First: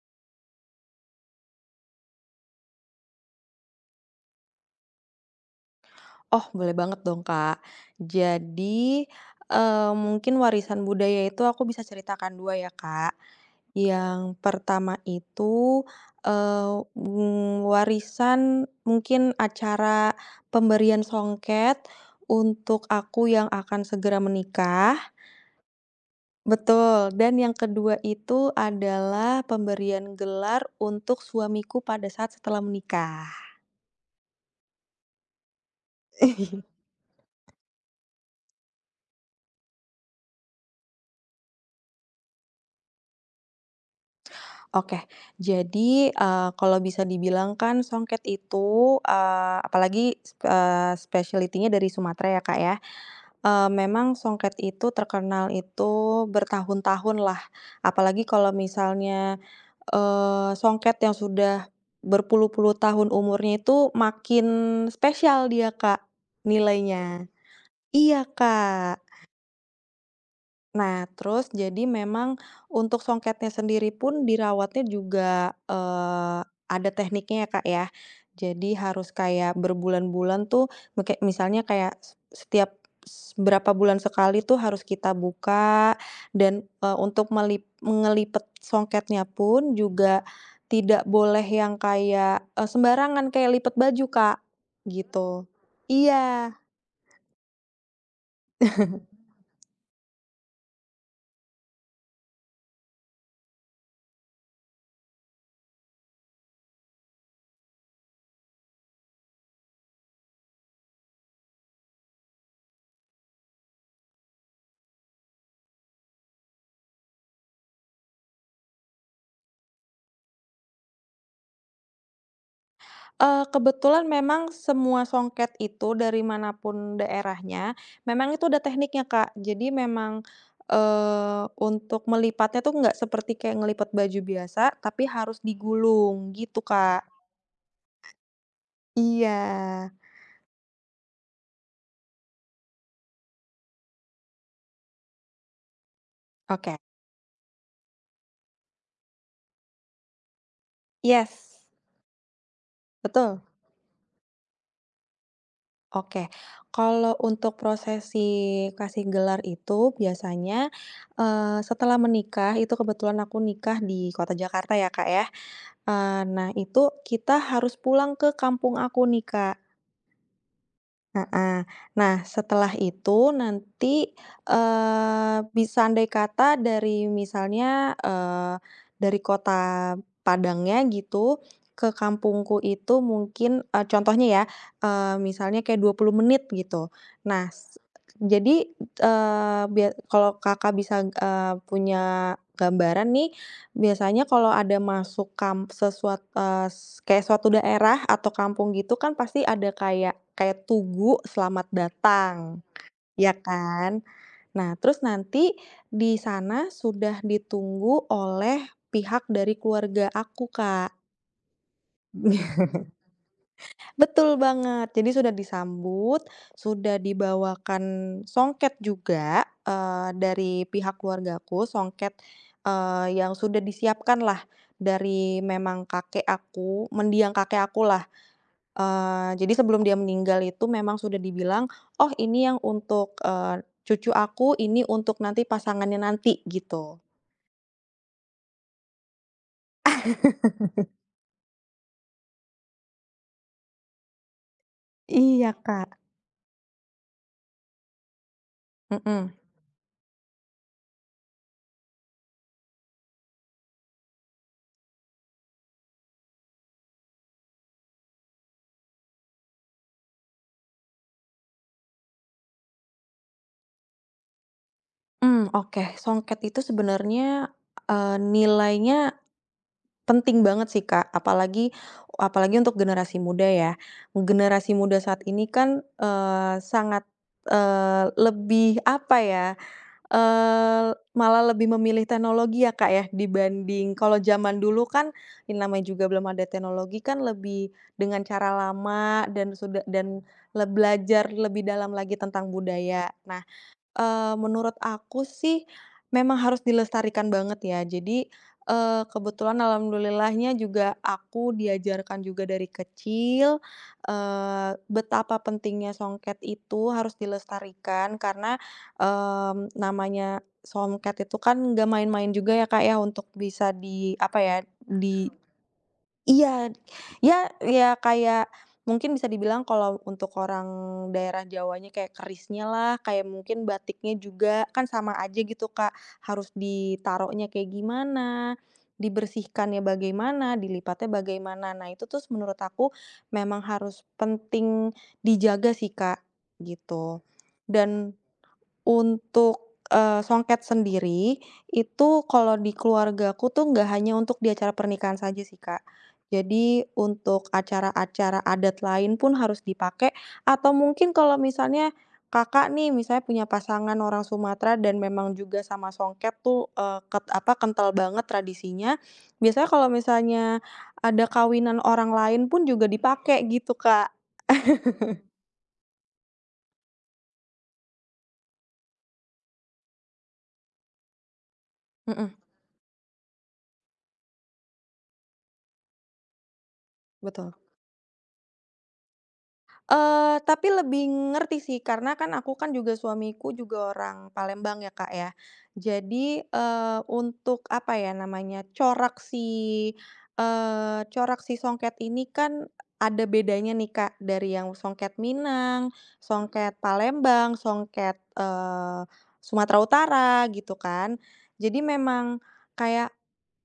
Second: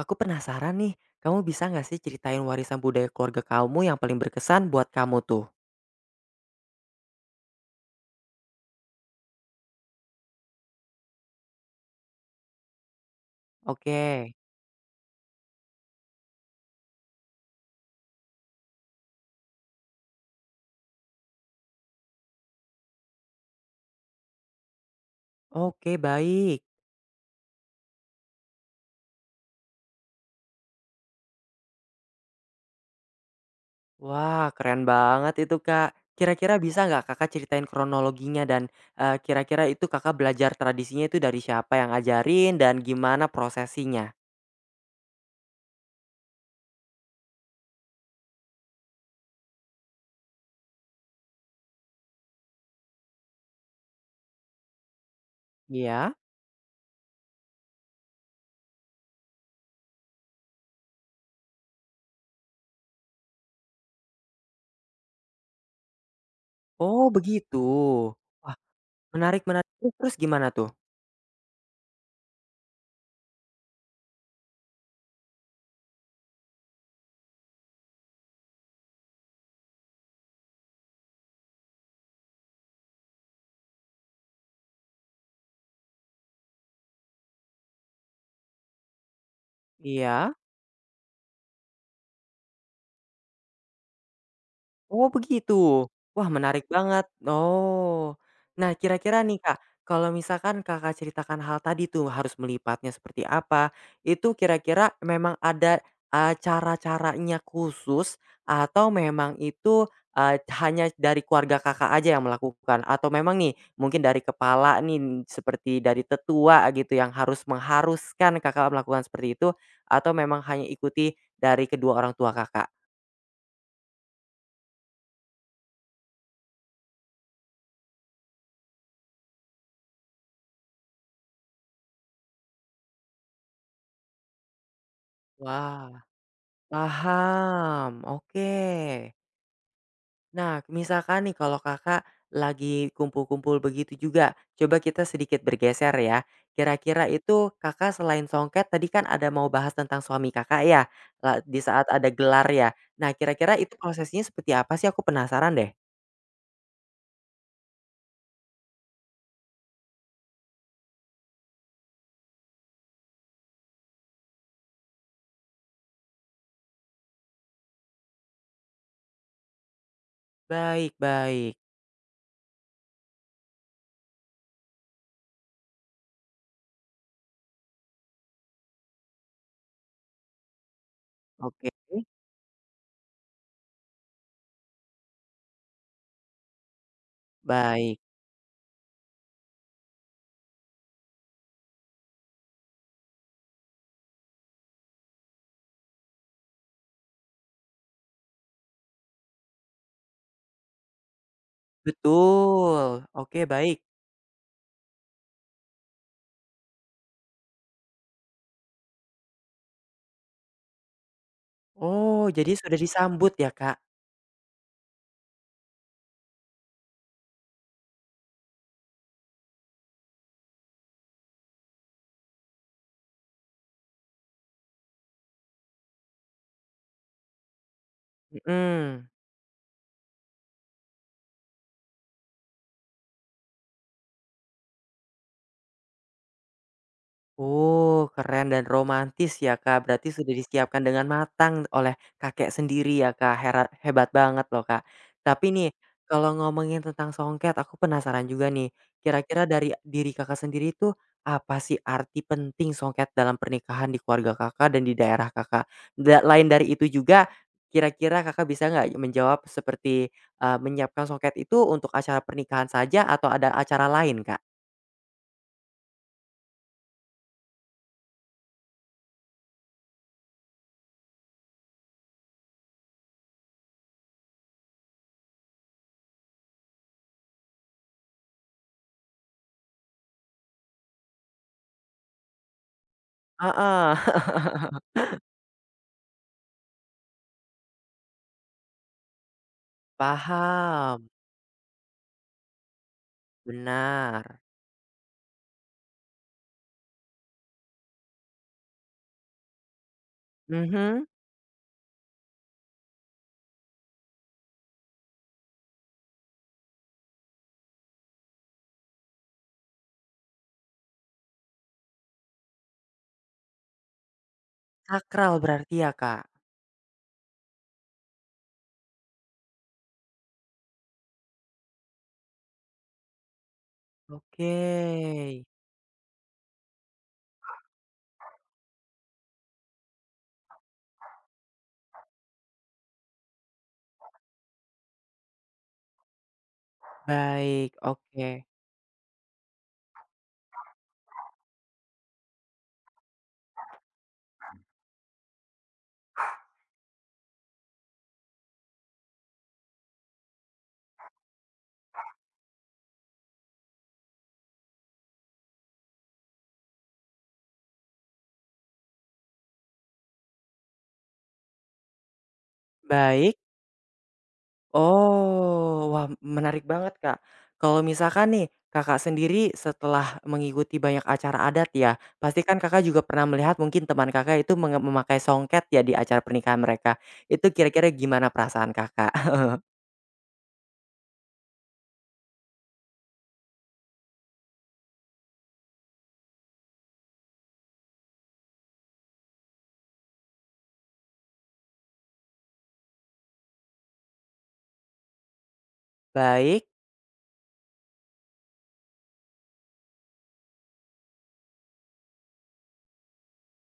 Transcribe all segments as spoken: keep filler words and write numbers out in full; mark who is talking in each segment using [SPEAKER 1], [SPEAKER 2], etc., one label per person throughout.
[SPEAKER 1] Aku penasaran nih, kamu bisa nggak sih ceritain warisan budaya keluarga kamu yang paling berkesan buat kamu tuh?
[SPEAKER 2] Oh, boleh banget dong, Kak. Jadi, eee, mungkin warisan budaya itu aku bisa ceritakan dua ya, Kak.
[SPEAKER 1] Oke,
[SPEAKER 2] Yang pertama itu, eee, mmm, warisan mungkin acara pemberian songket untuk aku yang akan segera menikah
[SPEAKER 1] oke baik.
[SPEAKER 2] betul, dan yang kedua itu adalah pemberian gelar untuk suamiku pada saat setelah menikah.
[SPEAKER 1] Wah keren banget itu Kak. Kira-kira bisa nggak Kakak ceritain kronologinya dan eh, kira-kira itu Kakak belajar tradisinya itu dari siapa yang ajarin dan gimana prosesinya?
[SPEAKER 2] Oke. Jadi, eee, kalau bisa dibilang kan songket itu, eee, apalagi, eee, specialty-nya dari Sumatera ya, Kak, ya. Eee, memang songket itu terkenal
[SPEAKER 1] Iya.
[SPEAKER 2] itu bertahun-tahun lah. Apalagi kalau misalnya, eee, songket yang sudah berpuluh-puluh tahun umurnya itu makin spesial dia, Kak,
[SPEAKER 1] Oh
[SPEAKER 2] nilainya.
[SPEAKER 1] begitu.
[SPEAKER 2] Iya,
[SPEAKER 1] Wah
[SPEAKER 2] Kak.
[SPEAKER 1] menarik menarik. Terus Terus gimana tuh?
[SPEAKER 2] Nah, terus jadi memang untuk songketnya sendiri pun dirawatnya juga, eee, ada tekniknya ya, Kak, ya. Jadi harus kayak berbulan-bulan tuh meke misalnya kayak s setiap s berapa bulan sekali tuh harus kita buka dan, eee, untuk melip mengelipet songketnya pun juga
[SPEAKER 1] Iya.
[SPEAKER 2] tidak boleh yang kayak, eee, sembarangan kayak lipet baju, Kak,
[SPEAKER 1] Oh
[SPEAKER 2] gitu.
[SPEAKER 1] begitu. Wah
[SPEAKER 2] Iya.
[SPEAKER 1] menarik banget. Oh. Nah kira-kira nih Kak, kalau misalkan Kakak ceritakan hal tadi tuh harus melipatnya seperti apa, itu kira-kira memang ada, eee, cara-caranya khusus atau memang itu, eee, hanya dari keluarga Kakak aja yang melakukan? Atau memang nih mungkin dari kepala nih seperti dari tetua gitu yang harus mengharuskan Kakak melakukan seperti itu, atau memang hanya ikuti dari kedua orang tua Kakak?
[SPEAKER 2] Eee, kebetulan memang semua songket itu dari manapun daerahnya, memang itu ada tekniknya, Kak. Jadi memang, eee, untuk melipatnya tuh nggak seperti kayak ngelipat baju biasa, tapi harus
[SPEAKER 1] Wah.
[SPEAKER 2] digulung gitu, Kak.
[SPEAKER 1] Paham, oke.
[SPEAKER 2] Iya.
[SPEAKER 1] Nah, misalkan nih kalau Kakak lagi kumpul-kumpul begitu juga, coba kita sedikit bergeser ya.
[SPEAKER 2] Oke.
[SPEAKER 1] Kira-kira itu Kakak selain songket tadi kan ada mau bahas tentang suami Kakak ya, la
[SPEAKER 2] Yes,
[SPEAKER 1] di saat ada gelar ya. Nah,
[SPEAKER 2] betul.
[SPEAKER 1] kira-kira itu prosesnya seperti apa sih? Aku penasaran deh.
[SPEAKER 2] Oke, kalau untuk prosesi kasih gelar itu biasanya, eee, setelah menikah itu kebetulan aku nikah di kota Jakarta ya, Kak, ya. Eee, nah, itu kita harus pulang ke kampung aku nih, Kak.
[SPEAKER 1] Baik Baik.
[SPEAKER 2] Heeh. Nah, setelah itu nanti, eee, bi seandai kata dari misalnya, eee, dari kota Padangnya gitu
[SPEAKER 1] Oke,
[SPEAKER 2] ke kampungku itu mungkin, eee, contohnya ya, eee, misalnya kayak dua puluh menit gitu. Nah, s
[SPEAKER 1] baik.
[SPEAKER 2] jadi, eee, bia kalau Kakak bisa, eee, punya gambaran nih, biasanya kalau ada masuk kam sesuat eh, kayak suatu daerah atau kampung gitu kan pasti ada kayak kayak tugu selamat datang,
[SPEAKER 1] Betul.
[SPEAKER 2] ya
[SPEAKER 1] Oke, baik.
[SPEAKER 2] kan? Nah, terus nanti di sana sudah ditunggu oleh pihak dari keluarga aku, Kak.
[SPEAKER 1] Oh, jadi sudah disambut ya, Kak?
[SPEAKER 2] Betul banget. Jadi sudah disambut, sudah dibawakan songket juga, eee, dari pihak keluargaku, songket, eee, yang sudah disiapkan lah dari memang kakek aku, mendiang kakek akulah.
[SPEAKER 1] Mhm.
[SPEAKER 2] Eee, jadi sebelum dia meninggal itu memang sudah dibilang, "Oh ini yang untuk, eee, cucu aku, ini untuk nanti pasangannya nanti," gitu.
[SPEAKER 1] Oh, keren dan romantis ya, Kak. Berarti sudah disiapkan dengan matang oleh kakek sendiri ya, Kak. Hera- hebat banget loh, Kak. Tapi
[SPEAKER 2] Iya,
[SPEAKER 1] nih,
[SPEAKER 2] Kak.
[SPEAKER 1] kalau ngomongin tentang songket, aku penasaran juga nih.
[SPEAKER 2] Mhm,
[SPEAKER 1] Kira-kira dari diri kakak sendiri itu apa sih arti penting songket dalam pernikahan di keluarga kakak dan di daerah kakak? Da- lain dari itu juga, kira-kira kakak bisa nggak menjawab seperti eh, menyiapkan songket itu untuk acara pernikahan saja atau ada acara lain, Kak?
[SPEAKER 2] mmm, oke. Songket itu sebenarnya, eee, nilainya penting banget sih, Kak, apalagi apalagi untuk generasi muda ya. Generasi muda saat ini kan, eee, sangat, eee, lebih apa ya, eee, malah lebih memilih teknologi ya, Kak, ya,
[SPEAKER 1] Ah,
[SPEAKER 2] dibanding kalau zaman
[SPEAKER 1] ah,
[SPEAKER 2] dulu kan yang namanya juga belum ada teknologi kan lebih dengan cara lama dan sudah dan le
[SPEAKER 1] paham.
[SPEAKER 2] belajar lebih dalam lagi tentang budaya. Nah. Eee,
[SPEAKER 1] Benar.
[SPEAKER 2] menurut aku sih, memang harus dilestarikan banget ya. Jadi, eee, kebetulan alhamdulillahnya juga
[SPEAKER 1] Mhm.
[SPEAKER 2] aku diajarkan juga dari kecil, eee, betapa pentingnya songket itu harus dilestarikan karena, mmm, namanya songket itu kan nggak main-main juga ya, Kak, ya, untuk bisa di apa ya, di.
[SPEAKER 1] Sakral berarti ya, Kak?
[SPEAKER 2] Iya, ya, ya, kayak mungkin bisa dibilang kalau untuk orang daerah Jawanya kayak kerisnya lah, kayak mungkin batiknya
[SPEAKER 1] Oke.
[SPEAKER 2] juga kan sama aja gitu, Kak, harus ditaruhnya kayak gimana, dibersihkannya bagaimana, dilipatnya bagaimana. Nah, itu terus menurut aku memang harus penting dijaga sih, Kak, gitu.
[SPEAKER 1] Baik,
[SPEAKER 2] Dan
[SPEAKER 1] oke.
[SPEAKER 2] untuk, eee, songket sendiri, itu kalau di keluargaku tuh nggak hanya untuk di acara pernikahan saja sih, Kak. Jadi untuk acara-acara adat lain pun harus dipakai, atau mungkin kalau misalnya Kakak nih, misalnya punya pasangan orang Sumatera dan memang juga sama songket tuh, eee, ket apa, kental banget tradisinya, biasanya kalau misalnya ada kawinan orang lain pun juga
[SPEAKER 1] Baik
[SPEAKER 2] dipakai gitu, Kak.
[SPEAKER 1] oh, wah menarik banget, Kak. Kalau misalkan nih, Kakak sendiri setelah mengikuti banyak acara adat ya,
[SPEAKER 2] Mhm,
[SPEAKER 1] pasti kan Kakak juga pernah melihat mungkin teman Kakak itu menge memakai songket ya di acara pernikahan mereka. Itu
[SPEAKER 2] betul.
[SPEAKER 1] kira-kira gimana perasaan Kakak?
[SPEAKER 2] Eee, tapi lebih ngerti sih, karena kan aku kan juga suamiku juga orang Palembang ya, Kak, ya. Jadi, eee, untuk apa ya namanya, corak si eee, corak si songket ini kan ada bedanya nih, Kak, dari yang songket Minang,
[SPEAKER 1] Baik.
[SPEAKER 2] songket Palembang, songket, eee, Sumatera Utara gitu kan. Jadi memang kayak,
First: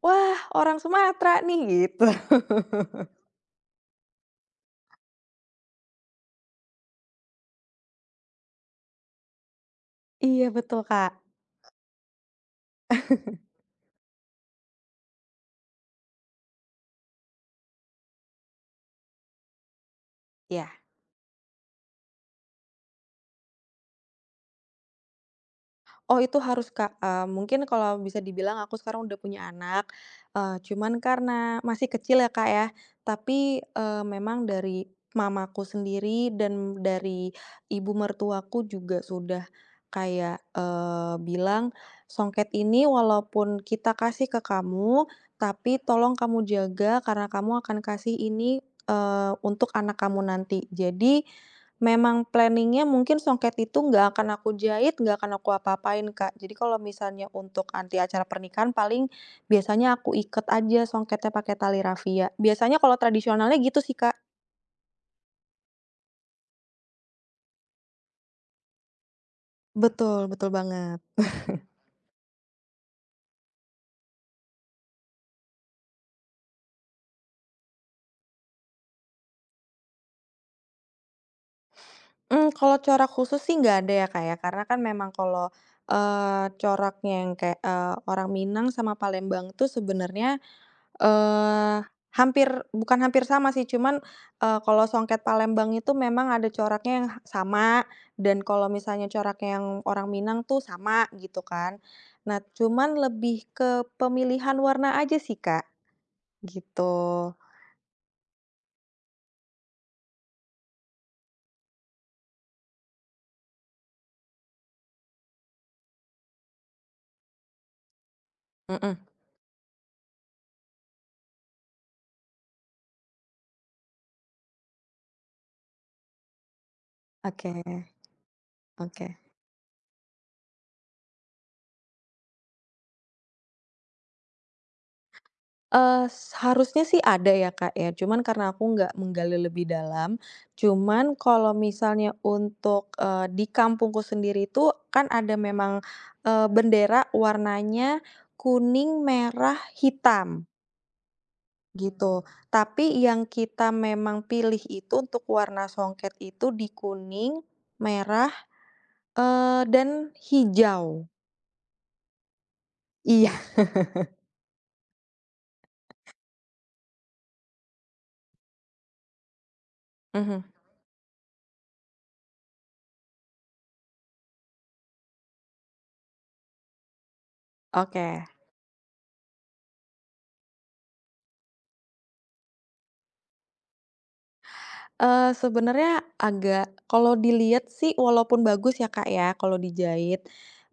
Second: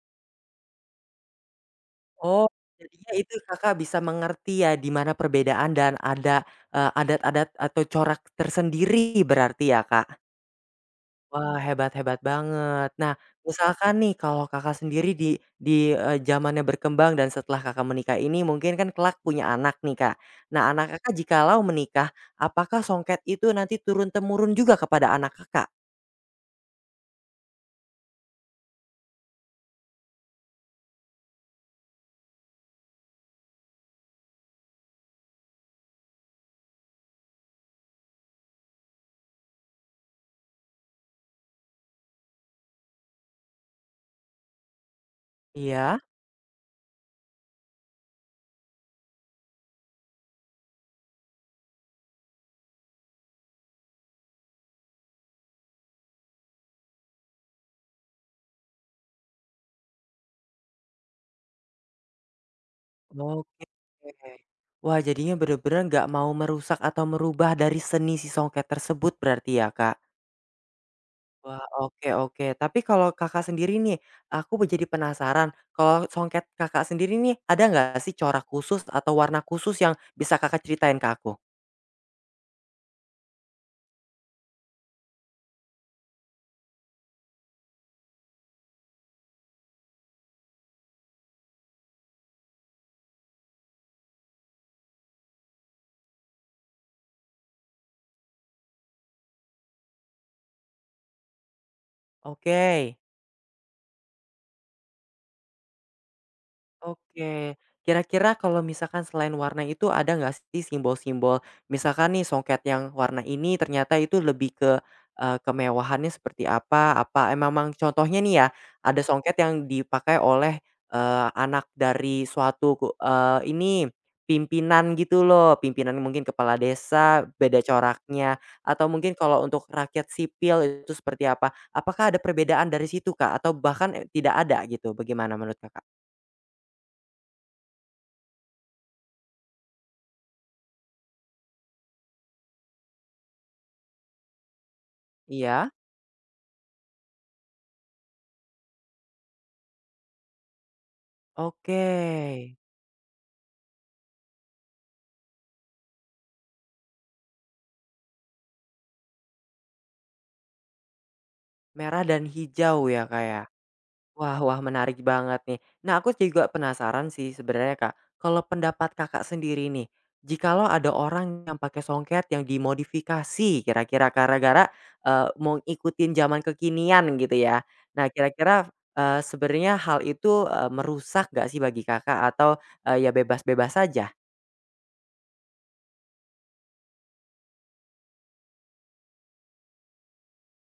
[SPEAKER 2] "Wah, orang Sumatera nih," gitu.
[SPEAKER 1] Oh, jadinya itu Kakak bisa mengerti ya di mana perbedaan dan ada, eee, adat-adat atau corak tersendiri berarti ya, Kak?
[SPEAKER 2] Iya, betul, Kak.
[SPEAKER 1] Wah, hebat hebat banget. Nah, misalkan nih kalau Kakak sendiri di di, eee, zamannya berkembang dan setelah Kakak menikah ini mungkin kan kelak punya anak nih, Kak. Nah,
[SPEAKER 2] Iya.
[SPEAKER 1] anak Kakak jikalau menikah, apakah songket itu nanti turun-temurun juga kepada anak Kakak?
[SPEAKER 2] Oh itu harus Kak, eee, mungkin kalau bisa dibilang aku sekarang udah punya anak, eee, cuman karena masih kecil ya, Kak, ya, tapi, eee, memang dari mamaku sendiri dan dari ibu mertuaku juga sudah kayak, eee, bilang, "Songket ini walaupun kita kasih ke kamu, tapi
[SPEAKER 1] Iya.
[SPEAKER 2] tolong kamu jaga karena kamu akan kasih ini, eee, untuk anak kamu nanti. Jadi, memang planning-nya mungkin songket itu nggak akan aku jahit, nggak akan aku apa-apain, Kak. Jadi kalau misalnya untuk anti acara pernikahan paling biasanya aku iket aja songketnya pakai tali rafia. Biasanya kalau tradisionalnya
[SPEAKER 1] Oke.
[SPEAKER 2] gitu sih, Kak.
[SPEAKER 1] Wah, jadinya bener-bener nggak mau merusak atau merubah dari seni si songket tersebut berarti ya, Kak?
[SPEAKER 2] Betul, betul banget.
[SPEAKER 1] Wah, oke oke. Tapi kalau Kakak sendiri nih, aku jadi penasaran, kalau songket Kakak sendiri nih, ada nggak sih corak khusus atau warna khusus yang bisa Kakak ceritain ke aku?
[SPEAKER 2] Mmm, kalau corak khusus sih nggak ada ya, Kak, ya, karena kan memang kalau, eee, coraknya yang kayak, eee, orang Minang sama Palembang tuh sebenarnya, Eee, hampir, bukan hampir sama sih, cuman, eee, kalau songket Palembang itu memang ada coraknya yang sama, dan kalau misalnya coraknya yang orang Minang tuh sama, gitu kan. Nah,
[SPEAKER 1] Oke.
[SPEAKER 2] cuman lebih ke pemilihan warna aja sih, Kak, gitu.
[SPEAKER 1] Oke, kira-kira kalau misalkan selain warna itu ada nggak sih simbol-simbol, misalkan nih songket yang warna ini ternyata itu lebih ke, eee, kemewahannya seperti apa apa emang memang contohnya nih ya, ada
[SPEAKER 2] Mhm,
[SPEAKER 1] songket yang dipakai oleh, eee, anak dari suatu ku eee, ini, pimpinan gitu loh, pimpinan mungkin kepala desa,
[SPEAKER 2] oke,
[SPEAKER 1] beda coraknya, atau mungkin
[SPEAKER 2] oke.
[SPEAKER 1] kalau untuk rakyat sipil itu seperti apa? Apakah ada perbedaan dari situ, Kak? Atau bahkan, eee, tidak ada gitu, bagaimana menurut Kakak?
[SPEAKER 2] Eee, seharusnya sih ada ya, Kak, ya, cuman karena aku nggak menggali lebih dalam, cuman kalau misalnya untuk, eee, di kampungku sendiri itu kan ada
[SPEAKER 1] Iya.
[SPEAKER 2] memang, eee, bendera warnanya kuning, merah, hitam,
[SPEAKER 1] Oke,
[SPEAKER 2] gitu. Tapi yang kita memang pilih itu untuk warna songket itu di kuning, merah, eee, dan hijau.
[SPEAKER 1] merah dan hijau ya, Kak,
[SPEAKER 2] Iya,
[SPEAKER 1] ya? Wah wah menarik banget nih. Nah aku juga penasaran sih sebenarnya, Kak, kalau pendapat Kakak sendiri nih,
[SPEAKER 2] mhm,
[SPEAKER 1] jikalau ada orang yang pakai songket yang dimodifikasi kira-kira gara-gara, eee, mau ngikutin zaman kekinian gitu ya. Nah
[SPEAKER 2] oke.
[SPEAKER 1] kira-kira, eee, sebenarnya hal itu, eee, merusak nggak sih bagi Kakak atau, eee, ya bebas-bebas saja?
[SPEAKER 2] Eee, sebenarnya agak kalau dilihat sih walaupun bagus ya, Kak, ya, kalau dijahit,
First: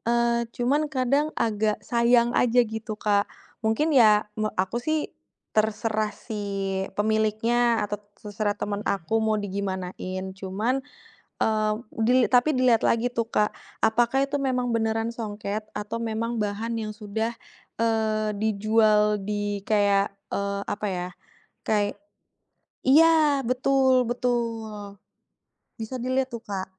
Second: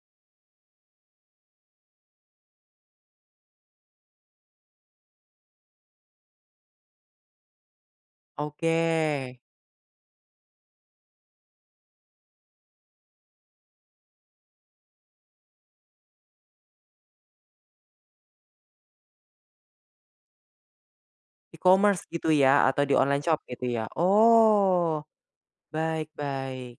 [SPEAKER 2] eee, cuman kadang agak sayang aja gitu, Kak. Mungkin ya me aku sih terserah si pemiliknya atau terserah
[SPEAKER 1] Oke,
[SPEAKER 2] temen, mhm, aku mau digimanain, cuman, eee, dili tapi dilihat lagi tuh, Kak, apakah itu memang beneran songket atau memang bahan yang sudah, eee, dijual di kayak, eee, apa ya, kayak,
[SPEAKER 1] e-commerce gitu ya atau di
[SPEAKER 2] iya,
[SPEAKER 1] online shop gitu ya?
[SPEAKER 2] betul, betul.
[SPEAKER 1] Oh,
[SPEAKER 2] Bisa
[SPEAKER 1] baik
[SPEAKER 2] dilihat tuh, Kak.
[SPEAKER 1] baik.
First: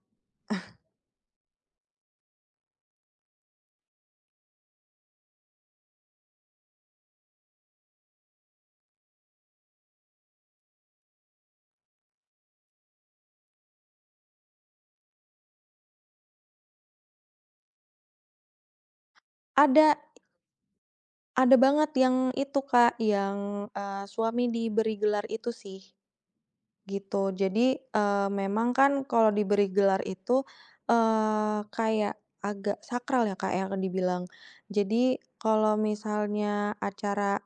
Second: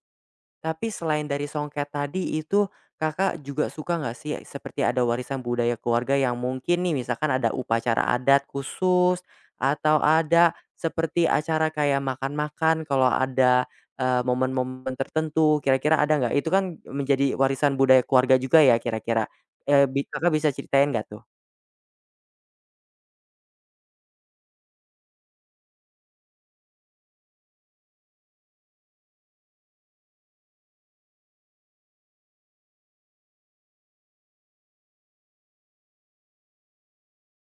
[SPEAKER 1] Tapi selain dari songket tadi itu, Kakak juga suka nggak sih seperti ada warisan budaya keluarga yang mungkin nih misalkan ada upacara adat khusus, atau ada seperti acara kayak makan-makan kalau ada, eee, momen-momen tertentu kira-kira ada nggak? Itu kan menjadi warisan budaya keluarga juga ya kira-kira, eee,
[SPEAKER 2] Ada
[SPEAKER 1] bi Kakak bisa ceritain nggak tuh?
[SPEAKER 2] ada banget yang itu, Kak, yang, eee, suami diberi gelar itu sih. Gitu. Jadi, eee, memang kan kalau diberi gelar itu, eee, kayak agak sakral ya, Kak, yang dibilang. Jadi kalau misalnya acara,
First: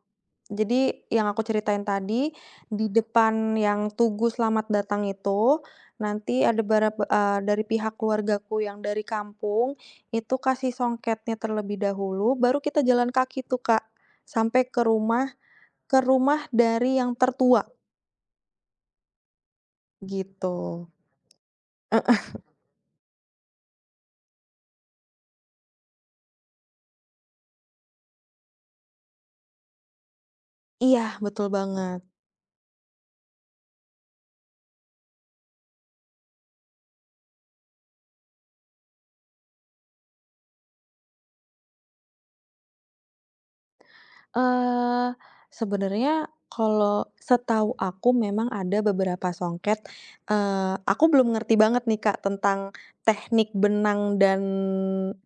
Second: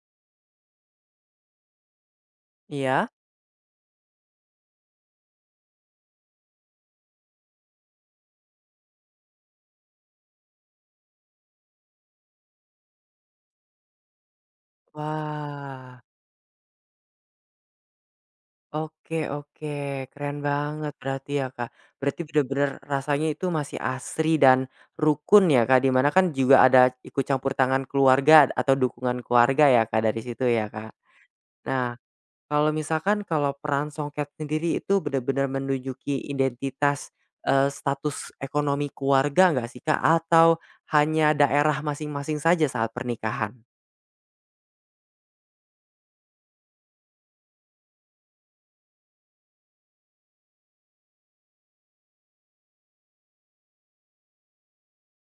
[SPEAKER 2] jadi yang aku ceritain tadi, di
[SPEAKER 1] Iya?
[SPEAKER 2] depan yang tugu selamat datang itu, nanti ada bara eee, dari pihak keluargaku yang dari kampung, itu kasih songketnya terlebih dahulu, baru kita jalan kaki tuh, Kak, sampai ke rumah
[SPEAKER 1] Wah.
[SPEAKER 2] ke rumah dari yang tertua,
[SPEAKER 1] Oke Oke, keren
[SPEAKER 2] gitu.
[SPEAKER 1] banget berarti ya, Kak. Berarti bener-bener rasanya itu masih asri dan rukun ya, Kak, di mana kan juga ada ikut campur tangan keluarga atau dukungan keluarga ya, Kak, dari situ ya, Kak.
[SPEAKER 2] Iya, betul
[SPEAKER 1] Nah,
[SPEAKER 2] banget.
[SPEAKER 1] kalau misalkan kalau peran songket sendiri itu bener-bener menunjuki identitas, eee, status ekonomi keluarga nggak sih, Kak? Atau hanya daerah masing-masing saja saat pernikahan?
[SPEAKER 2] Eee, Sebenarnya kalau setahu aku memang ada beberapa songket, eee, aku belum ngerti banget nih, Kak, tentang teknik benang dan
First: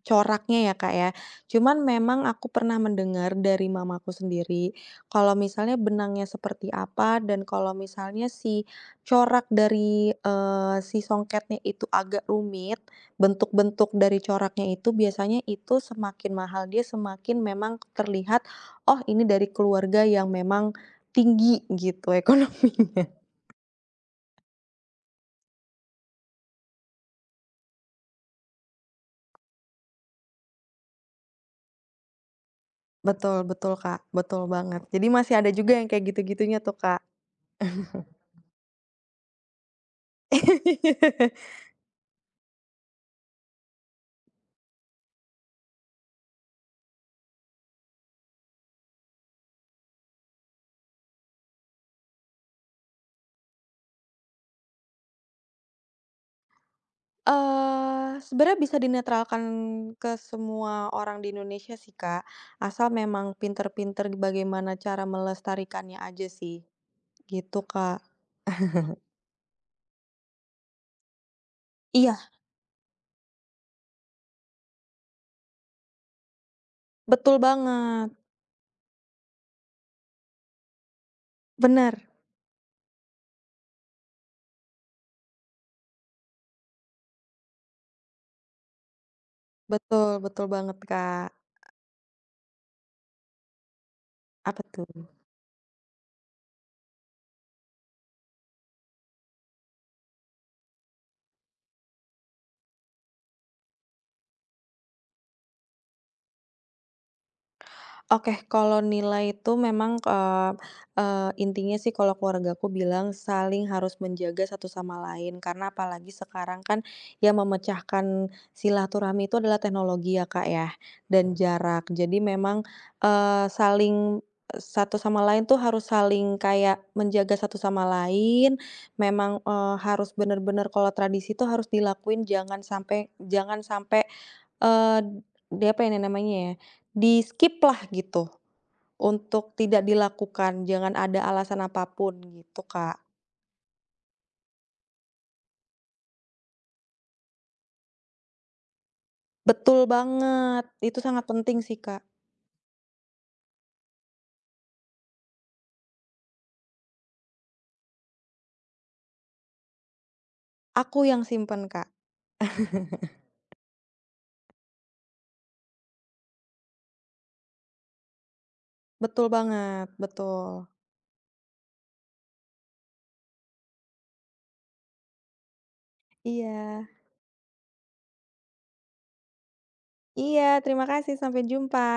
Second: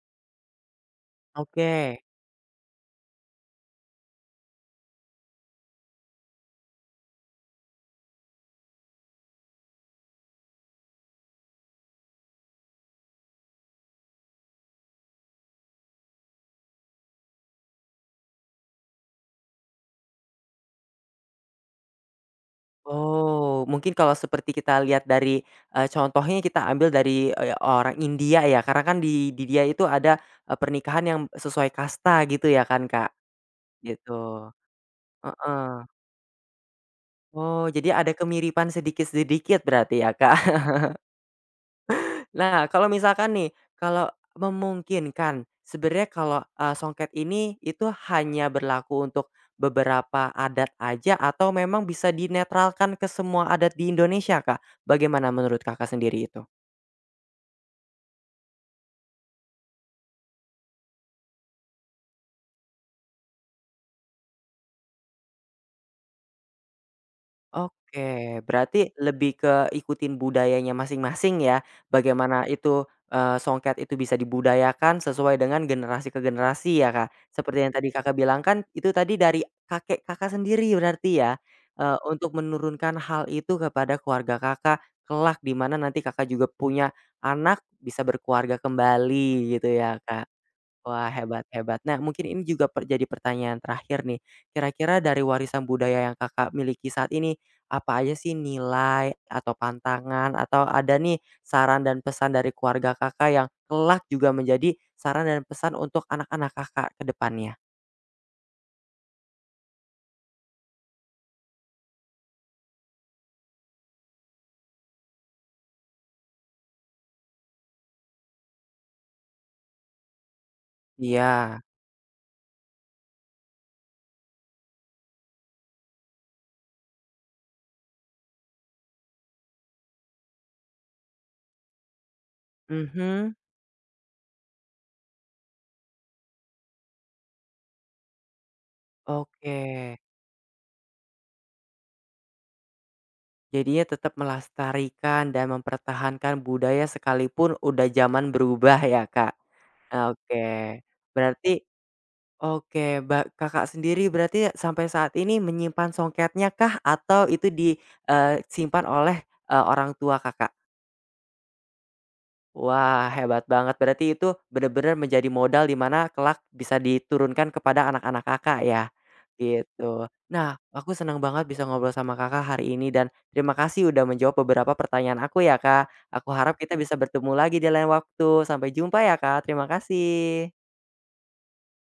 [SPEAKER 2] coraknya ya, Kak, ya. Cuman
[SPEAKER 1] Oke.
[SPEAKER 2] memang aku pernah mendengar dari mamaku sendiri, kalau misalnya benangnya seperti apa dan kalau misalnya si corak dari, eee, si songketnya itu agak rumit, bentuk-bentuk dari coraknya itu biasanya itu semakin mahal dia semakin memang terlihat, "Oh, ini dari keluarga yang memang tinggi gitu ekonominya."
[SPEAKER 1] Oh, mungkin kalau seperti kita lihat dari, eee, contohnya kita ambil dari, eee, orang India ya, karena kan di di dia itu ada, eee, pernikahan yang sesuai kasta gitu ya kan, Kak?
[SPEAKER 2] Betul, betul, Kak,
[SPEAKER 1] Gitu,
[SPEAKER 2] betul banget. Jadi masih ada juga
[SPEAKER 1] heeh.
[SPEAKER 2] yang kayak gitu-gitunya tuh, Kak.
[SPEAKER 1] Oh, jadi ada kemiripan sedikit-sedikit berarti ya, Kak? Nah, kalau misalkan nih, kalau memungkinkan, sebenarnya kalau, eee, songket ini itu hanya berlaku untuk beberapa adat aja atau memang bisa dinetralkan ke semua adat di Indonesia, Kak? Bagaimana menurut Kakak sendiri itu?
[SPEAKER 2] Eee, sebenarnya bisa dinetralkan ke semua orang di Indonesia sih, Kak, asal memang pinter-pinter bagaimana cara melestarikannya aja sih, gitu, Kak.
[SPEAKER 1] Oke, berarti lebih ke ikutin budayanya masing-masing ya,
[SPEAKER 2] Iya,
[SPEAKER 1] bagaimana itu, eee, songket itu bisa dibudayakan sesuai dengan generasi ke generasi ya, Kak.
[SPEAKER 2] betul
[SPEAKER 1] Seperti yang tadi
[SPEAKER 2] banget.
[SPEAKER 1] Kakak bilang kan itu tadi dari kakek Kakak sendiri berarti ya,
[SPEAKER 2] Bener,
[SPEAKER 1] eee, untuk menurunkan hal itu kepada keluarga Kakak kelak di mana nanti Kakak juga punya anak bisa berkeluarga kembali gitu ya,
[SPEAKER 2] betul,
[SPEAKER 1] Kak?
[SPEAKER 2] betul banget,
[SPEAKER 1] Wah,
[SPEAKER 2] Kak.
[SPEAKER 1] hebat hebat. Nah, mungkin ini juga per jadi pertanyaan terakhir nih.
[SPEAKER 2] Apa tuh?
[SPEAKER 1] Kira-kira dari warisan budaya yang Kakak miliki saat ini, apa aja sih nilai atau pantangan atau ada nih saran dan pesan dari keluarga Kakak yang kelak juga menjadi saran dan pesan untuk anak-anak Kakak ke depannya?
[SPEAKER 2] Oke, kalau nilai itu memang, eee eee, intinya sih kalau keluargaku bilang saling harus menjaga satu sama lain, karena apalagi sekarang kan yang memecahkan silaturahmi itu adalah teknologi ya, Kak, ya, dan
[SPEAKER 1] Iya.
[SPEAKER 2] jarak. Jadi memang, eee, saling satu sama lain tuh harus saling kayak menjaga satu sama lain, memang, eee, harus benar-benar kalau tradisi itu harus dilakuin jangan sampai
[SPEAKER 1] Mhm.
[SPEAKER 2] jangan sampai Eee, di apa ya namanya ya, di-skip lah gitu, untuk
[SPEAKER 1] Oke.
[SPEAKER 2] tidak dilakukan, jangan ada alasan apapun gitu, Kak.
[SPEAKER 1] Jadinya tetap melestarikan dan mempertahankan budaya sekalipun udah zaman berubah ya, Kak?
[SPEAKER 2] Betul banget,
[SPEAKER 1] Oke.
[SPEAKER 2] itu sangat penting
[SPEAKER 1] Berarti
[SPEAKER 2] sih, Kak.
[SPEAKER 1] Oke, ba Kakak sendiri berarti sampai saat ini menyimpan songketnya kah atau itu disimpan oleh, eee, orang tua Kakak?
[SPEAKER 2] Aku yang simpen, Kak.
[SPEAKER 1] Wah, hebat banget berarti itu benar-benar menjadi modal di mana kelak bisa diturunkan kepada anak-anak Kakak ya,
[SPEAKER 2] Betul banget,
[SPEAKER 1] gitu.
[SPEAKER 2] betul.
[SPEAKER 1] Nah, aku senang banget bisa ngobrol sama Kakak hari ini dan terima kasih udah menjawab beberapa pertanyaan aku ya, Kak. Aku harap kita
[SPEAKER 2] Iya.
[SPEAKER 1] bisa bertemu lagi di lain waktu. Sampai jumpa ya, Kak. Terima
[SPEAKER 2] Iya,
[SPEAKER 1] kasih.
[SPEAKER 2] terima kasih, sampai jumpa.